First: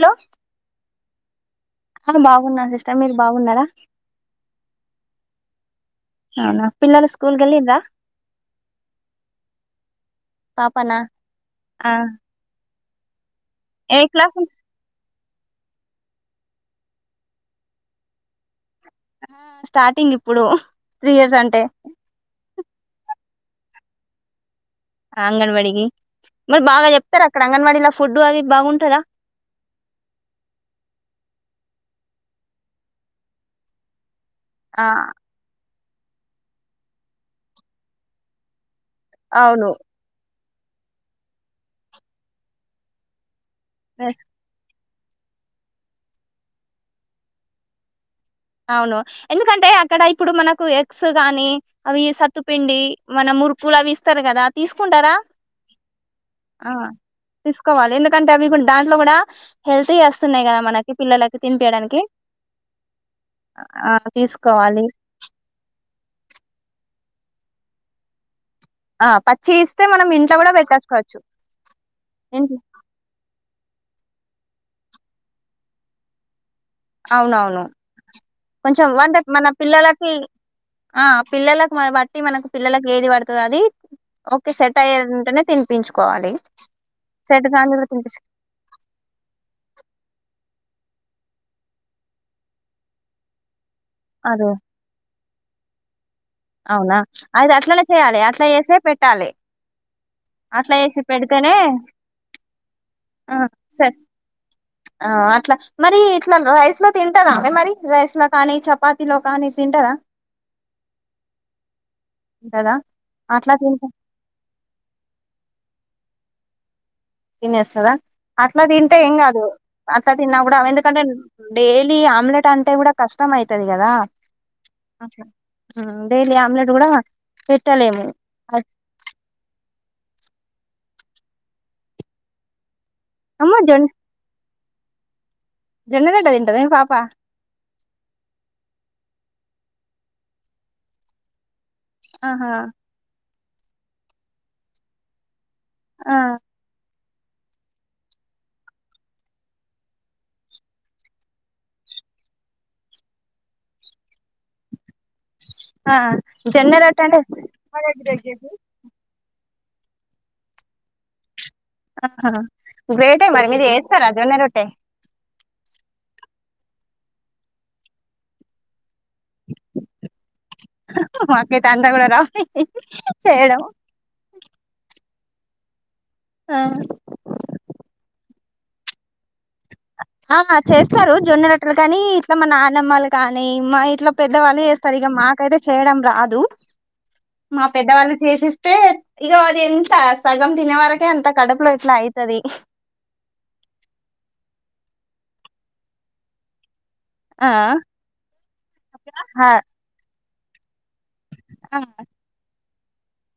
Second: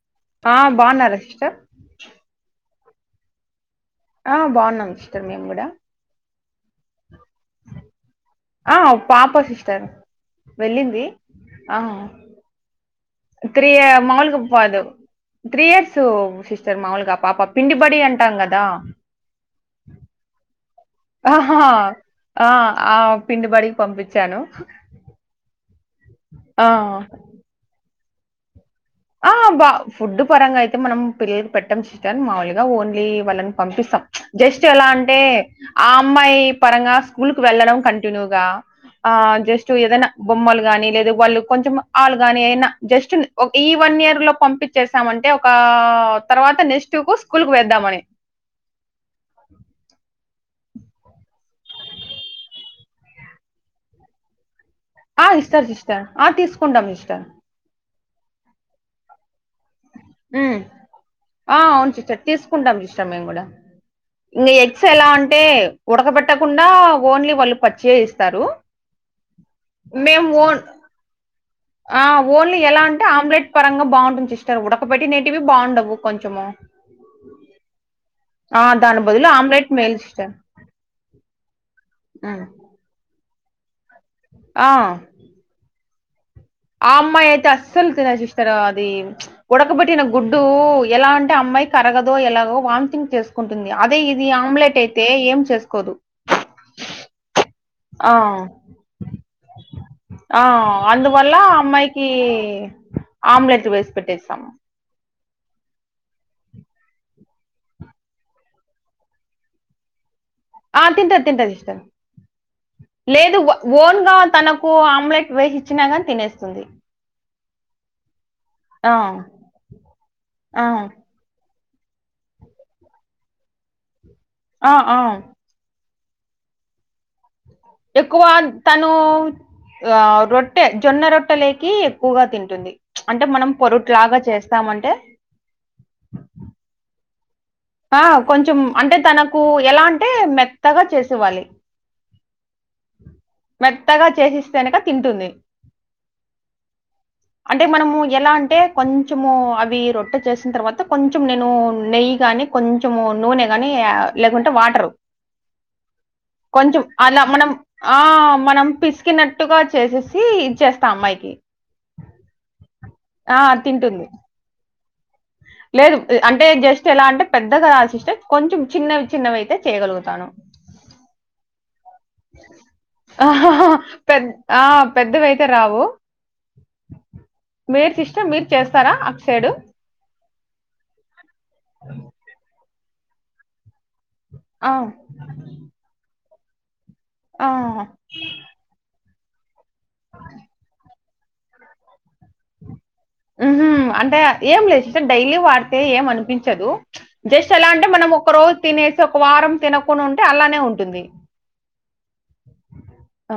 Hello ఆ బాగున్నారా sister ఆ బాగున్నా సిస్టర్ మీరు బాగున్నారా. ఆ బాగున్నాం సిస్టర్ మేము కూడా అవునా పిల్లలు స్కూల్ కెళ్లిదా ఆ పాప సిస్టర్ పాపనా వెళ్ళింది. ఆ త్రీయే ఏ మాల్క్ క్లాస్ పదో త్రీ ఇయర్స్ సిస్టర్ మాములుగా ఆ పాప పిండిబడి అంటాం కదా స్టార్టింగ్ ఇప్పుడు త్రీ ఇయర్స్ ఆహా అంటే ఆ ఆ పిండిబడికి పంపించాను అంగన్వాడీకి మరి ఆ బాగా జేప్తారా అక్కడ అంగన్వాడీ ఫుడ్ అది బాగుంటందా. ఆ బా ఫుడ్ పరంగా అయితే మనం పిల్లలు పెట్టాం సిస్టర్ మాముూలుగా ఓన్లీ వాళ్ళని పంపిసం. జస్ట్ ఎలా ఆ అంటే ఆ అమ్మాయి పరంగా స్కూల్క్ వెళ్ళడం కంటిన్యూగా ఆ జస్ట్ అవును ఏదనా బొమ్మలు గాని లేదా వాళ్ళు కొంచెం ఆళ్లు గాని ఏదనా జస్ట్ ఓ ఈ వన్ ఎస్, ఇయర్ లో పంపించేసామంటే ఒక తర్వాత నెక్స్ట్ కు స్కూల్ వేద్దామని అవును ఎందుకంటే అక్కడ ఇప్పుడు మనకు ఎక్స్ గాని అవి సత్తుపిండి మన మురుకులు అవి ఇస్తారు కదా తీసుకుంటారా ఆ ఇస్తార్ సిస్టర్ ఆ తీసుకుంటాం ఇష్టర్ తీసుకోవాలి ఎందుకంటే అవి కూడా దాంట్లో కూడా హెల్తీ వస్తున్నాయి కదా ఉమ్ మనకి పిల్లలకి ఆ అవును తినిపేయడానికి సిస్టర్ తీసుకుంటాం జిస్టా మేము గూడా నీ తీసుకోవాలి ఎక్స్ ఎలా అంటే ఉడకబెట్టకుండా ఓన్లీ వాళ్ళు పచ్చియే ఇస్తారు. ఆ పచ్చి ఇస్తే మనం మేము ఇంట్లో కూడా ఓన్ పెట్టేసుకోవచ్చు ఆ ఇంట్లో ఓన్లీ ఎలా అంటే ఆమ్లెట్ పరంగా బావుంటుంది సిస్టర్ ఉడకబట్టి నేటివి బావుండవు కొంచెము అవునవును ఆ! కొంచెం దాని వంట బదులు మన ఆమ్లెట్ మేలు పిల్లలకి సిస్టర్. ఆ పిల్లలకు మన బట్టి హ్మ్. మనకు పిల్లలలకు ఏది పడుతది అది ఓకే ఆ! సెట్ అయేదుంటేనే తినిపించుకోవాలి. సెట్ అమ్మైతే కాంది కూడా అస్సలు తీనాధ్ తినిపించు జీష్ సారో అది ఉడకబెట్టిన గుడ్డు ఎలా అంటే అమ్మాయి అరగదో ఎలాగో వామిటింగ్ చేస్ కుంటుంది అదే ఇది ఆమ్లెట్ అయితే ఏం చేసుకోదు అవునా అయిది అట్లనే ఆ! చేయలే అట్లా చేసే పెట్టాలే. ఆ అందువల్ల అమ్మాయికి ఆ ఆమ్లెట్ వేసి సరే పెట్టేసామ్. ఆ అట్లా మరి ఇట్లా రైస్ లో తింటదా ఆమె మరి రైస్ లో కానీ చపాతిలో కానీ తింటదా. ఆ తింటది తింటది ఇష్టం తింటదా లేదు అట్లా తింటే ఓన్గా తన పో ఆమ్లెట్ వేసి ఇచ్చినా గాని తినేస్తుంది. తినేస్తదా అట్లా ఆ! తింటే ఏం కాదు అట్లా తిన్నా కూడా ఆ! ఎందుకంటే డైలీ ఆమ్లెట్ అంటే కూడా కష్టం అయితది కదా ఆ ఆ ఉహ్ డైలీ ఆమ్లేట్ గూడా ఎక్కువాద్ తను ఆ రొట్టె జొన్న రొట్టె లేకి ఎక్కువగా తింటుంది. అంటే మనం అమ్మ జొ పొరుట్లాగా చేస్తామంటే. జొన్న రొట్టె దింటదాండి పాప ఆ కొంచెం అంటే తనకు ఎలా అంటే మెత్తగా చేసివ్వాలి. ఆహా మెత్తగా చేసిస్తేనక తింటుంది. ఆ అంటే మనము ఎలా అంటే కొంచెము అవి రొట్టె చేసిన తర్వాత కొంచెం నేను నెయ్యి గానీ కొంచెము నూనె గాని లేకుంటే వాటరు ఆ జొన్న కొంచెం రొట్టె అంటే అలా మనం ఆ మనం పిసికిన ట్టుగా చేసేసి ఇచ్చేస్తా అమ్మాయికి ఆహా గ్రేటై ఆ మరి మీరు జేస్తార తింటుంది జొన్నే రొట్టె లేదు అంటే జస్ట్ ఎలా అంటే పెద్దగ రా సిస్టర్ కొంచెం చిన్నవి చిన్నవి అయితే చేయగలుగుతాను మాకైతే అంతా కూడ రావ్ చేయడం పెద్ ఆ పెద్దవయితే రావు ఆ మీరు సిస్టర్ మీరు చేస్తార అట్ సైడు ఆ చేస్తారు జొన్న రొట్టలు కానీ ఇట్ల మా నాన్నమ్మలు కానీ మా ఇట్లా పెద్దవాళ్ళు ఆ, చేస్తారు ఇక మాకైతే చేయడం రాదు ఆ, మా పెద్దవాళ్ళు చేసిస్తే ఇగ అది ఎంత సగం తినే వరకే ఎంత కడపులో ఇట్లా అయితది ఉహు అంటే ఏం లేదు డైలీ వాడితే ఏమి అనిపించదు ఆ జస్ట్ ఎలా అంటే మనం ఒక రోజు తినేసి ఒక వారం తినకుండా ఉంటే అలానే ఉంటుంది ఆహ ఆ,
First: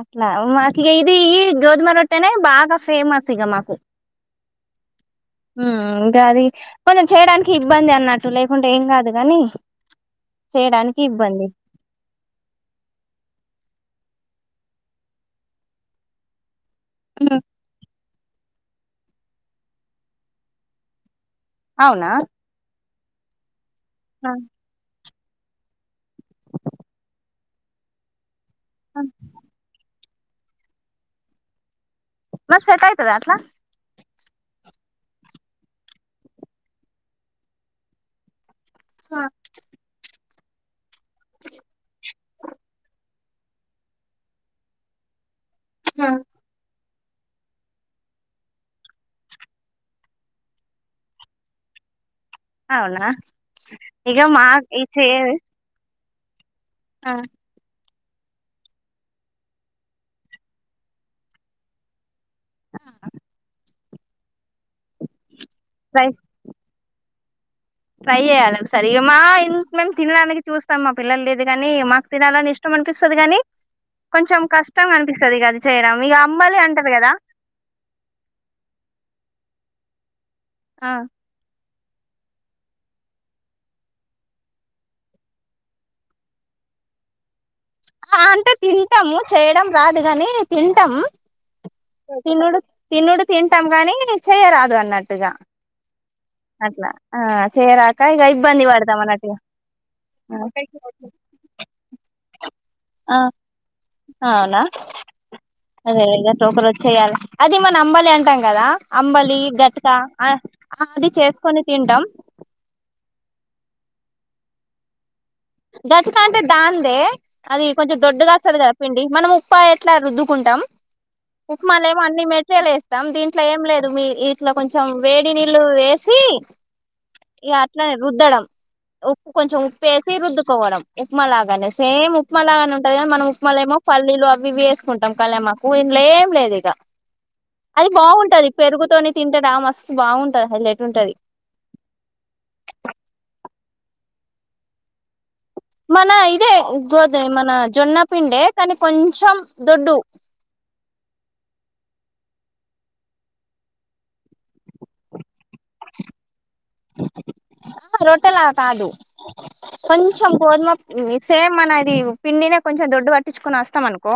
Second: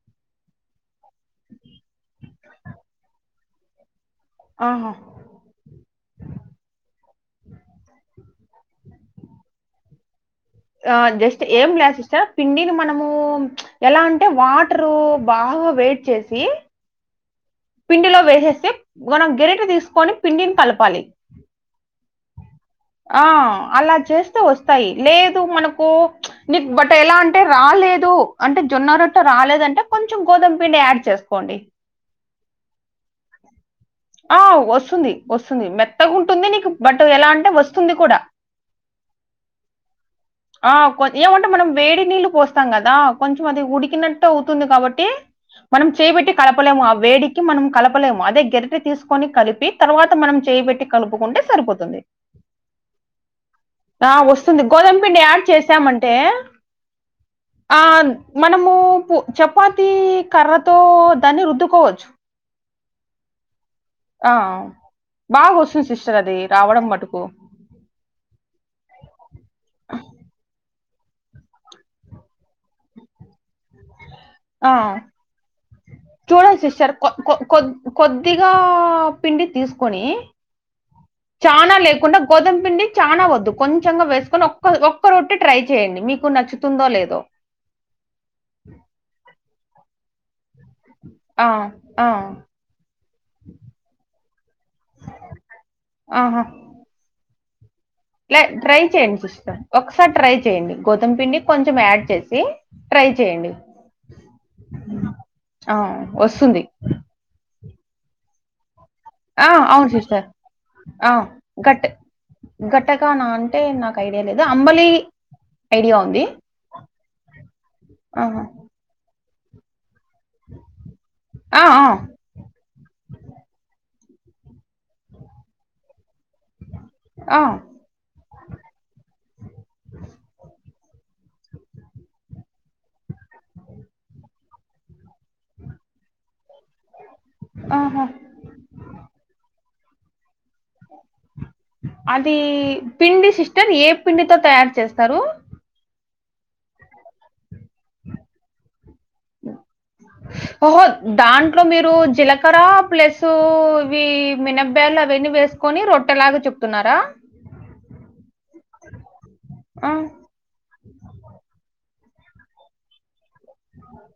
అట్ల మాకు ఇది ఈ గోధుమ రొట్టెనే బాగా ఫేమస్ ఇగ మాకు ఆహ ఉమ్ ఇంక అది కొంచం చేయడానికి ఇబ్బంది అన్నట్టు లేకుంటే ఏం గాదు గాని ఆ జస్ట్ ఏం లే సిస్టర్ పిండిని మనము ఎలా అంటే వాటరు బాగ వేడి చేసి హలో పిండిలో వేసేసి మనం గరిటే తీసుకొని పిండిని కలపాలి అవునా ఆ అలా చేస్తే వస్ తయ్ లేదు మనకు నీ బట్ ఎలా అంటే రాలేదు అంటే జొన్న రొట్టె రాలేదంటే కొంచెం గోధుమ పిండి యాడ్ చేసుకోండి మరి సెట్ అయితదా అట్లా ఆ వస్తుంది వస్తుంది మెత్తగా ఉంటుంది నీకు బట్ ఎలా అంటే వస్తుంది కూడా ఆ ఆ కొ ఏమంటే మనం వేడి నీళ్ళు పోస్తాం కదా కొంచెం అది ఉడికినట్టు అవుతుంది కాబట్టి మనం చేయి పెట్టి కలపలేము ఆ వేడికి మనం కలపలేము అదే గరిటే తీసుకొని కలిపి తర్వాత మనం చేయిబెట్టి కలుపుకుంటే సరిపోత్ అవునా ఆ ఇగ మా వస్తుంది ఇ గోధుమ పిండి యాడ్ చేసామంటే ఆ ఆ మనము చపాతి కర్రతో దాన్ని రుద్దుకోవచ్చు ఆ ఆ బాగ వస్తుంది ట్రై సిస్టర్ అది రావడం మటుకు ట్రై జేయాలి ఒకసారి ఇగ మా ఇంట్ల మేము తినడానికి చూస్తాం మా పిల్లలు లేదు కాని మాకు తినాలని ఇష్ టం అనిపిస్తది గాని కొంచెం ఆ! కష్టం అనిపిస్తది ఇగ అది చేయడం ఇగ చూడండి అమ్మలే అంటరు సిస్టర్ కొ గదా కొ కొద్ కొద్దిగా పిండి తీసుకొని ఆ చాన లేకుండా గోధుమ పిండి చానా వద్దు కొంచెంగా వేసుకొని ఒక్క ఒక్క రొట్టటి ట్రై చేయండి మీకు నచ్చు తుందో లేదో ఆ అంటే తింటాము చేయడం రాదు కాని తింటాము ఆ ఆ! తినుడు తినుడు తింటాం గాని నేను చేయరాదు అన్నట్టుగా ఆహా అట్లా ఆ చేయరా లే ట్రై చేయండి సిస్టర్ ఒకసారి ట్రై చేయండి గోధుమ పిండి కొంచెం యాడ్ చేసి ట్రై ఆ చెయండి అవునా ఆ! అదే లేద వస్తుంది. ఒకరోజు చేయాలి అది మన అంబలి అంటాం కదా అంబలి ఆ! గట్క అవును సిస్టర్. అది చేసుకొని తింటాం గట్టకా నా అంటే నాకు ఐడియా లేదు అంబలి ఐడియా గట్క ఉంది. అంటే దాందే అది కొంచెం దొడ్డుగా ఆహా! వస్తుంది కద పిండి మనం ఉప్పయి ఎట్లా ర కుంటాం ఆ! ఉప్మా ఆ! ఏమో అన్ని మట్ లు వేస్తాం దీంట్లో ఏం లేదు మీ ఇట్లో కొంచెం వేడి నీళ్ళు వే ఎసి ఆ! ఇగ అట్లానే రుద్దడం ఉప్పు కొంచం ఉప్పు వేసి ఉదుకోవడం ఉప్మాలాగానే సేమ్ ఉప్మాలాగానే ఉంటాది కానీ మనం ఉప్మాలే ఏమో పల్లీలు అవి వేసుకుంటాం కలమ ఊ ఇన్లో ఏం లేదు ఇక అది ఆహా! బాగుంటది పెరుగుతోనే తింటే బా మస్తు బాగుంటది హైలెట్ ఉంటది అది పిండి సిస్టర్ ఏ పిండితో తయారు చేస్తారు మన ఇదే గోద మన జొన్న పిండే కానీ కొంచెం దొడ్డు ఓహో దాంట్లో మీరు జీలకర్ర ప్లస్ ఇవి మినబ్బేలు అవన్నీ వేస్త కొని రొట్టెలాగా చెప్తున్నారా ఆ రొట్టెలా కాదు ఆ! కొంచెం గోధమ సేమ్ మనది పిండినే కొంచెం దొడ్డు పట్టించుకుని వస్తాం అనుకో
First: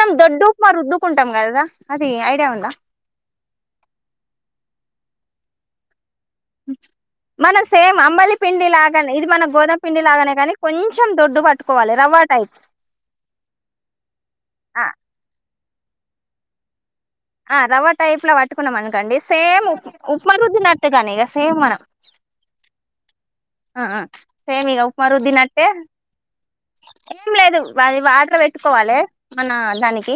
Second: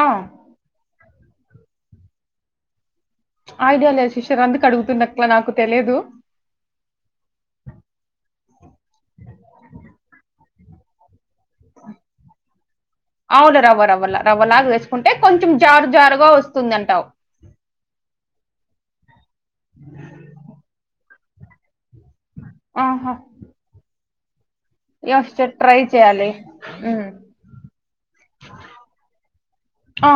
ఆ! దొడ్డు ఉప్మా రుద్దుకుంటాం కదా అది ఐడియా ఉందా ఐడియా లేదు సిస్టర్ అందుకు అడుగుతున్న అట్లా నాకు తెలిదు మనం సేమ్ అంబలి పిండి లాగానే ఇది మన గోధుమ పిండి లాగానే కానీ కొంచెం దొడ్డు పట్టుకోవాలి రవ్వ టైప్ అవును రవ్వ రవ్వ రవ్వలాగా ఆ వేసుకుంటే కొంచెం జారు జారుగా వస్తుంది అంటావు ఆ రవ్వ టైప్ లో పట్టుకున్నాం అనుకండి సేమ్ ఉప్ ఉప్మా రుద్దినట్టుగానే ఇక సేమ్ మనం ఆహా ఆ సేమిగా ఏమో సిస్టర్ ట్రై చేయ్యాలి ఏం లేదు అది వాటర్ పెట్టుకోవాలి మన ఆ, దానికి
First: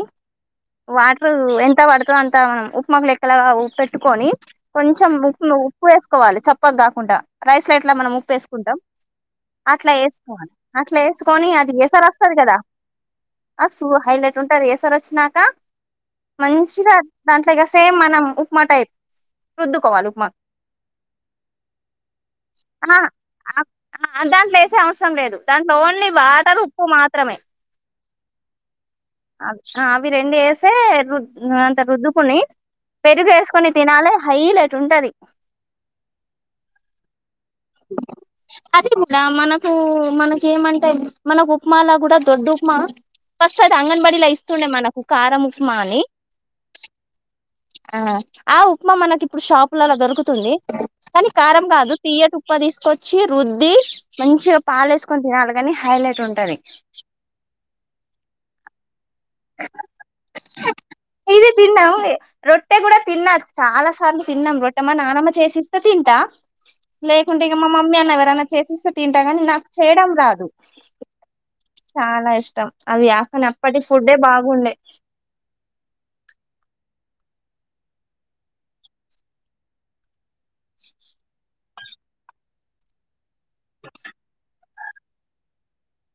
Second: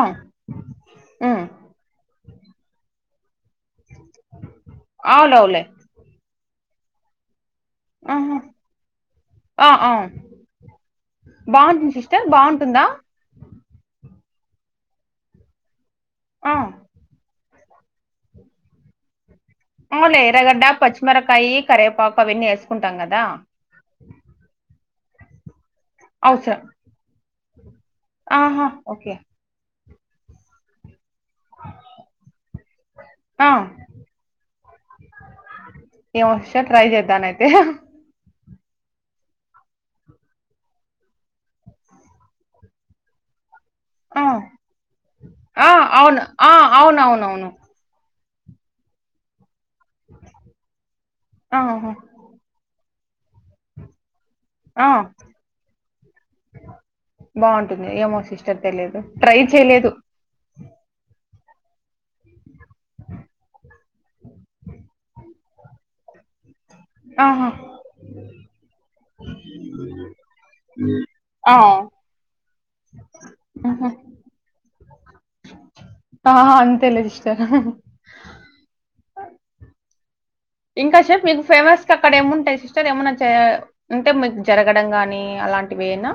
వాటర్ ఉమ్, ఎంత పడుతదొ అంత మనం ప్మా కు లెక్కలా పెట్టుకొని కొంచెం ఉ అవును అవులే ఉప్పు వేసుకోవాలి చప్ప కాకుండా రైస్ ల అట్ల మనం ఆహా, ఉప్పువేసుకుంటాం ఆ, అట్లా ఆ. వేసుకోవాలి అట్లా వేసుకున్ నీ అది బాగుంటుంది ఏసారి సిస్టర్ వస్తంది కదా బాగుంటుందా అ సూ హైలైట్ ఉంటాది ఏసార్ వచ్చినాక ఆ, మంచిగా దాంట్లో ఇలాగా సేమ్ మనం ఉప్మా టైప్ రుద్దుకోవాలి అవునులే ఉప్మా ఎర్రగడ్డ పచ్చిమిరకాయ కరవేపాకు అవన్నీ ఆ వేసుకుంటాం కదా ఆ, దాంట్లో ఏసే అవసరం లేదు దాంట్లో ఓన్లీ వాటర్ అవసరం ఉప్పు మాత్రమే ఆహా ఓకే అ అవి రెండు వేసే రుద్ అంత రుద్దుకుని పెరుగు ఆ, వేసుకొని తినాలి హైలైట్ ఉంటది ఏమో ఒకసారి ట్రై చేస్తాను అయితే అదే కూడా మనకు మనకేమంటే మనకు ఉప్మాలో కూడా దొడ్డు ఉప్మా ఫస్ట్ అది ఆ, అంగన్వాడీలో ఇస్తుండే మనకు కారం ఆ, ఉప్మా అని అవును ఆ, అవును అవును అవును ఆ ఉప్మా మనకి ఇప్పుడు షాపలలో దొరుకుతుంది కానీ కారం ఆహా, కాదు తీయ ఉప్మా తీసుకొచ్చి రుద్ది మంచిగా ఆ, పాలేసుకొని తినాలి కాని హైలైట్ ఉంటది బాగుంటుంది ఏమో సిస్టర్ తెలియదు ట్రై చేయలేదు ఇది తిన్నాము రొట్టె కూడా తిన్నా చాలా చాలా సార్లు తిన్నాం రొట్ట మా నానమ్మ చేసిస్తే తింటా లేకుంటే ఆహా ఇగ మా మామ్ ముందేన ఎవరనా చేసిస్తే తింటా కానీ నాకు చేయడం రాదు ఆ చాలా ఇష్టం అవి అకనప్పటి ఆహా, ఫుడ్డే బాగుండే ఆ అంతేలే సిస్టర్ ఇంకా చెప్ప మీకు ఫేమస్ గా అక్కడ ఏముంటాయి సిస్టర్ ఏమన్నా చేయ ఉంటే మీకు జరగ అడం గాని అలాంటివేనా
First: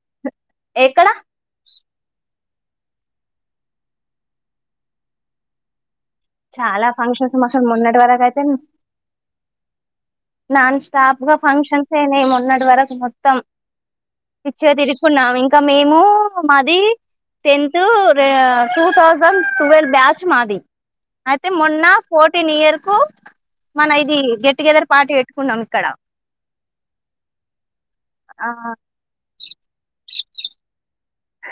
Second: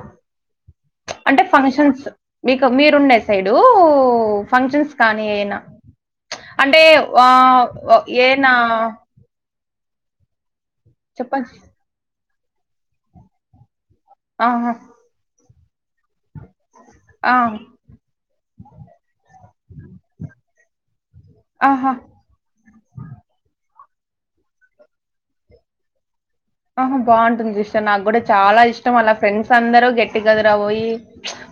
ఎక్కడ అంటే ఫంక్షన్స్ మీకు మీరుండే సైడు ఫంక్షన్స్ కానీ అయినా అంటే చాలా వా ఫంక్షన్స్ అసలు వా మొన్నటి వరకు అయితే ఏనా నాన్ స్టాప్ గా చెప్పండి ఫంక్షన్స్ అయినాయి మొన్నటి వరకు మొత్తం పిచ్చే ఆహా తిరిగి కున్నాం ఇంకా మేము మాది ఆహా, టెన్త్ టూ రే టూ థౌసండ్ ట్వెల్వ్ బ్యాచ్ మాది అయితే మొన్న ఆహా ఫోర్ ఫిఫ్టీన్ ఇయర్ కు మన ఇది గెట్ టుగెదర్ పార్టీ పెట్టుకున్నాం ఇక్కడ ఆహా బాగుంటుంది సిస్టర్నాకు కూడా ఆ చాలా ఇష్టం అలా ఫ్రెండ్స్ అందరూ గేట్ టు గెదర అవ్వి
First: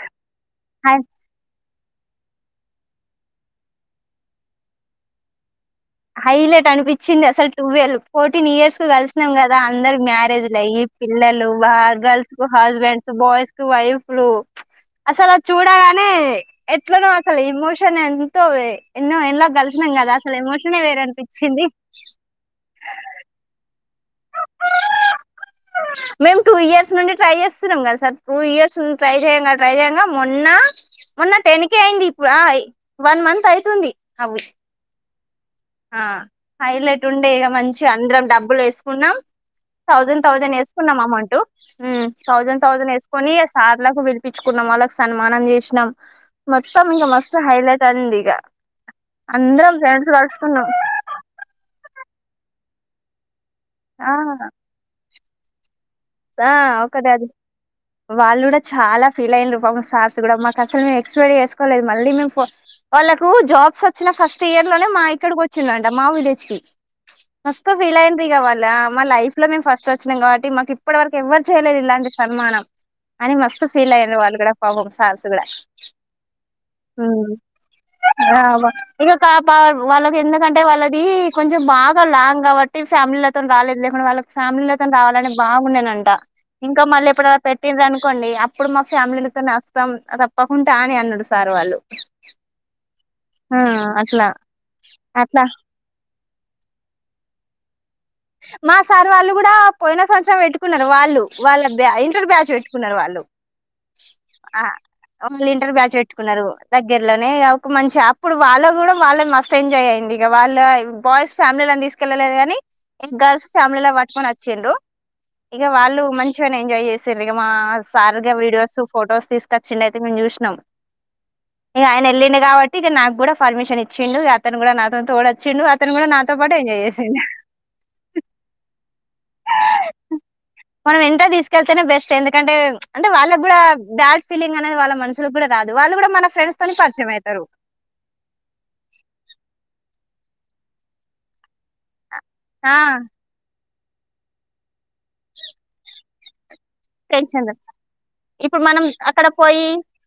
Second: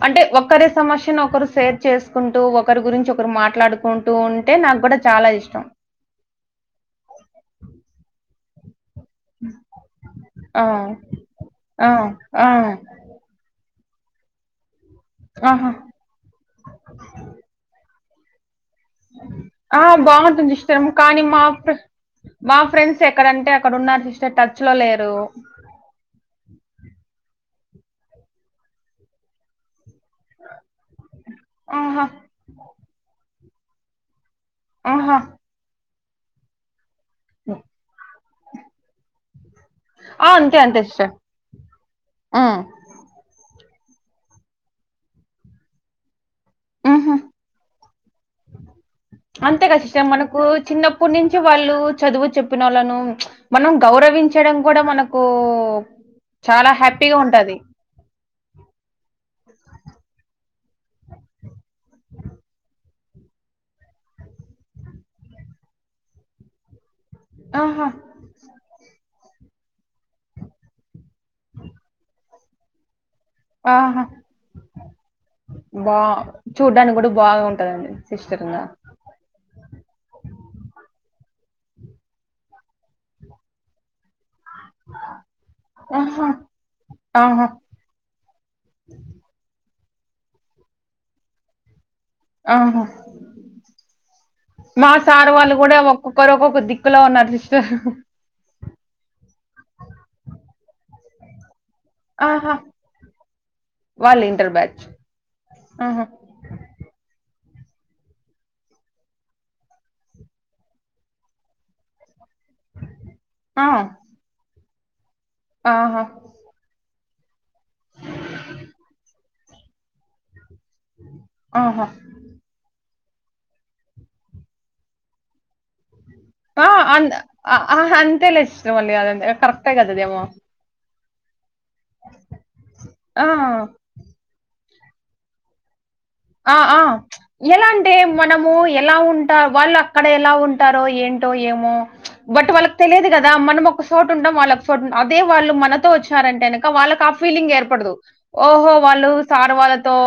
అంటే ఒక్కరే సమస్యను ఒకరు షేర్ చేసుకుంటూ ఒకరి గురించి ఒకరు మాట్లాడుకుంటూ ఉంటే నాకు గుడా చాలా ఇష్టం హైలెట్ అనిపించింది అసలు టువెల్వ్ ఫోర్టీన్ ఇయర్స్ కు కలిసి కున్నాం కదా అందరు మ్యారేజ్ లు ఆ, అయ్యి పిల్లలు బా ఆ, గర్ల్స్ కు ఆ, హస్బెండ్ బాయ్స్ కి వైఫ్లు అసలు అ ఆహా చూడగా ట్నే ఎట్లనో అసలు ఎమోషన్ ఎంతో ఎన్నో ఏండ్లకు కలిసినాం కదా అసలు ఎమోషన్ కొంచెం కానీ మా మా ఫ్రెండ్స్ ఎక్కడంటే అక్కడ ఉన్నారు సిస్టర్ టచ్ లో లేరు మేము టూ ఇయర్స్ నుండి ట్రై చేస్తున్నాం కదా సార్ టూ ఇయర్స్ నుడి ట్రై చేయబ ట్రైజేయంగామొన్న మొన్న టెన్కే ఆహా అయింది ఇప్పుడు ఆ వన్ మంత్ అయితుంది అవ్వి ఆహా ఆ హైలైట్ ఉండే ఇగ మంచి అందరం డబ్బులు వేసు న్నాం థౌసండ్, ఆ థౌసండ్ అంతే అంతే వేసుకున్నాం సిస్టర్ అమౌంటు మ్ తౌసండ్ ఉమ్ తౌసండ్ తౌసండ్ ఎసుకొని ఇగ సార్లకు పిలిపించుకున్నాం వాళ్ళకు సన్మానం చేసినాం మొత్తం ఇంకా ఉహు మస్తు హైలైట్ అయింది ఇగ అందరం ఫ్రెండ్స్ కలుసుకున్నాం అప్పటి నుంచి వాళ్ళు చదువు చెప్పిన వాళ్ళను మనం ఆ గౌరవించడం కూడా మనకు ఆ చాలా ఒకటి హ్యాపీగా అది ఉంటది వాళ్ళు కూడా చాలా ఫీల్ అయిన్రు పాపం సార్స్ కూడా మాకు అసలు మేము ఎక్స్వేడి చేసుకోలేదు మళ్ళీ మేము వాళ్ళకు జాబ్స్ వచ్చిన ఫస్ట్ ఇయర్ లోనే మా ఇక్కడికి వచ్చిండంట మా విలేజ్ కి మస్త ఆహా ఫీల్ అయ్యిండ్రు ఇగ వాళ్ళ మా లైఫ్ లో మేము ఫస్ట్ వచ్చినాం కాబట్టి మాకు ఇప్ ఇప్పుడువర్కి ఎవరు చేయలే ఇలాంటి సన్మానం అని మస్త ఫీల్ ఆహా అయిండ్రు వాళ్ళు కూడా పాపం సార్సు కూడా బా చూడ్డానికి కూడా బాగా ఉంటదండి సిస్టర్ ఆ ఇక కా పా వాళ్ళకి ఎందుకంటే వాళ్ళది కొంచెం బాగా లాంగ్ కాబట్టి ఫ్యామిలీలతో రాలేదు లేకుంటే వాళ్ళ ఫ్యామిలీలతోని రావాలని బాగుండేనంట ఆహా ఇంకా మళ్ళీ ఎప్పుడన్న ఆహా పె ట్టి అనుకోండి అప్పుడు మా ఫ్యామిలీలతోని అస్తాం తప్పకుంటే ఆని అన్నాడు సార్ వాళ్ళు ఆహా ఆ అట్లా మా సార్ అట్లా వాళ్ళు కూడా ఒ ఒకరు ఒకొక్కరు దిక్కులో ఉన్నారు సిస్టర్ మా సార్ వాళ్ళు కూడా పోయిన సంవత్సరం పెట్టుకున్నారు వాళ్ళు వాళ్ళ బె ఇంటర్ ఆహా! బ్యాచ్ పెట్టుకున్నారు వాళ్ళు వాళ్ళు ఇంటర్ ఆ బ్యాచ్. వాళ్ళు ఇంటర్ బ్యాచ్ ఆహా! పెట్టుకున్నారు దగ్గర్లోనే ఒక మంచి అప్పుడు వాళ్ళ కూడా వాళ్ళ మస్తు ఎంజాయ్ అయింది ఇగ వాళ్ళ బాయ్స్ ఫ్యామిలీ అని తీసుక్ కేళ్ళలేరు గానీ ఇ గర్ల్స్ ఆ! ఫ్యామిలీలో పట్టుకొని వచ్చిండు ఇగ వాళ్ళు ఆహా! మంచిగనే ఎంజాయ్ చేస్ సరిగా మా సార్గా వీడియోస్ ఫొటోస్ తీసుకొచ్చిండు అయితే మేము చూసినాం ఇగ ఆహా! ఆయన ఎళ్ళిన కాబట్ట్ ట్టి ఇగ నాకు కూడా పర్మిషన్ ఇచ్చిండు అతను కూడా నా తోన్తో కూడా వచ్చిండు ఆ అంద్ అ అంతేలే ఇష్టమండి అంత కరెక్టే గదదేమో మనం ఎంట తీసుకెళ్తేనే బెస్ట్ ఎందుకంటే అంటే ఆ! వాళ్ళ కూడా బాడ్ ఫీలింగ్ అనేది వాళ్ళ మనుసులో కూడా రాదు వాళ్ళు కూడా మన ఆ ఫ్రెండ్స్ తోని ఆ పరిచయం అవుతారు ఎలా అం టే మనము ఎలా ఉంటా వాళ్ళు అక్కడ ఎలా ఉంటారో ఏంటో ఏమో బట్ వాళ్ళక్ ఆ తెలిదు కదా మనం ఒక చోటు ఉంటాం వాళ్ళ ఒక చోటు ఉంట అదే వాళ్ళు మనతో వచ్చారంటేన ఇంక వాళ్ళకా టెన్షన్ ఫీలింగ్ ఏర్పడదు ఇప్పుడు ఓహో మనం వాళ్ళు అక్కడ సార్ పోయి వాళ్ళతో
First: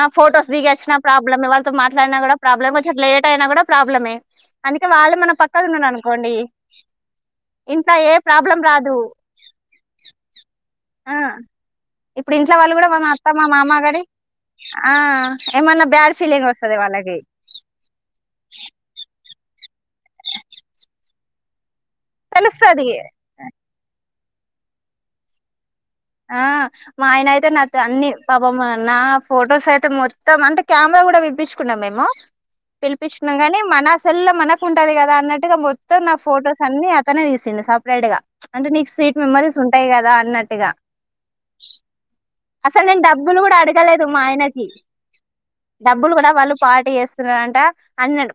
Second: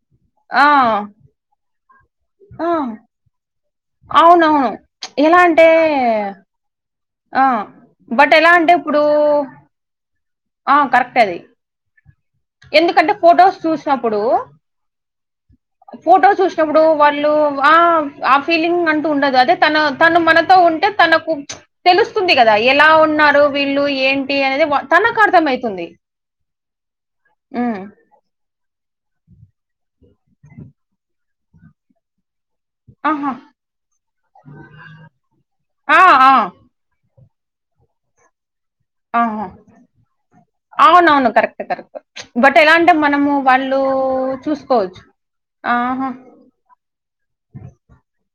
ఆ ఫొటోస్ ఆ! దిగి వచ్చినా ప్రాబ్లమ్ వాళ్ళతో మాట్లాడినా కూడా ఆ! ప్రాబ్లమ్ చెప్పలేటి అయినా కూడా ప్రాబ్లమే అవునవును. అందుకే వాళ్ళు మన ఎలా పక్కనే అంటే ఉన్నాననుకోండి ఆ ఇంకా ఏ బట్ ఎలా ప్రాబ్లం అంటే రాదు ఇప్పుడు ఆ కరెక్ట్ అది ఇప్పుడు ఇంట్లో వాళ్ళు కూడా మా ఎందుకంటే అత్త మా ఫోటోస్ మామ గడి చూసినప్పుడు ఆ ఏమన్నా బ్యాడ్ ఫోటో ఫీలింగ్ వస్తది చూసినప్పుడు వాళ్ళకి వాళ్ళు ఆ ఆ ఫీలింగ్ అంటూ ఉండదు అదే తన తన మనతో ఉంటే తనకు తెలుస్తుంది కదా ఎలా తెలుస్తది ఉన్నారు వీళ్ళు ఏంటి అనేది తనకు అర్థంమయితుంది ఆ మా ఆయన అయితే నాతో అన్ని పాపమ్మా నా ఫొటోస్ అయితే మొత్తం అంటే కెమెరా కూడా విప్పించుకున్నాం మేము ఆహా పిలిపించున్నాం గాని మన సెల్లో మనకుంటది కదా అన్నట్టుగా ఆ మొత్తం నా ఆ ఫొటోస్ అన్ని అతనే తీసిండి సెపరేట్గా అంటే నీకు స్వీట్ ఆహా మెమరీస్ ఉంటాయి కదా అన్నట్టుగా అవునవును కరెక్ట్ కరెక్ట్ బట్ ఎలా అసలు అంటే నేను మనము డబ్బులు కూడా వాళ్ళు అడగలేదు మా ఆయనకి చూసుకోవచ్చు డబ్బులు ఆహా కూడా వాళ్ళు పాడు ఎస్తున్నరంట అన్న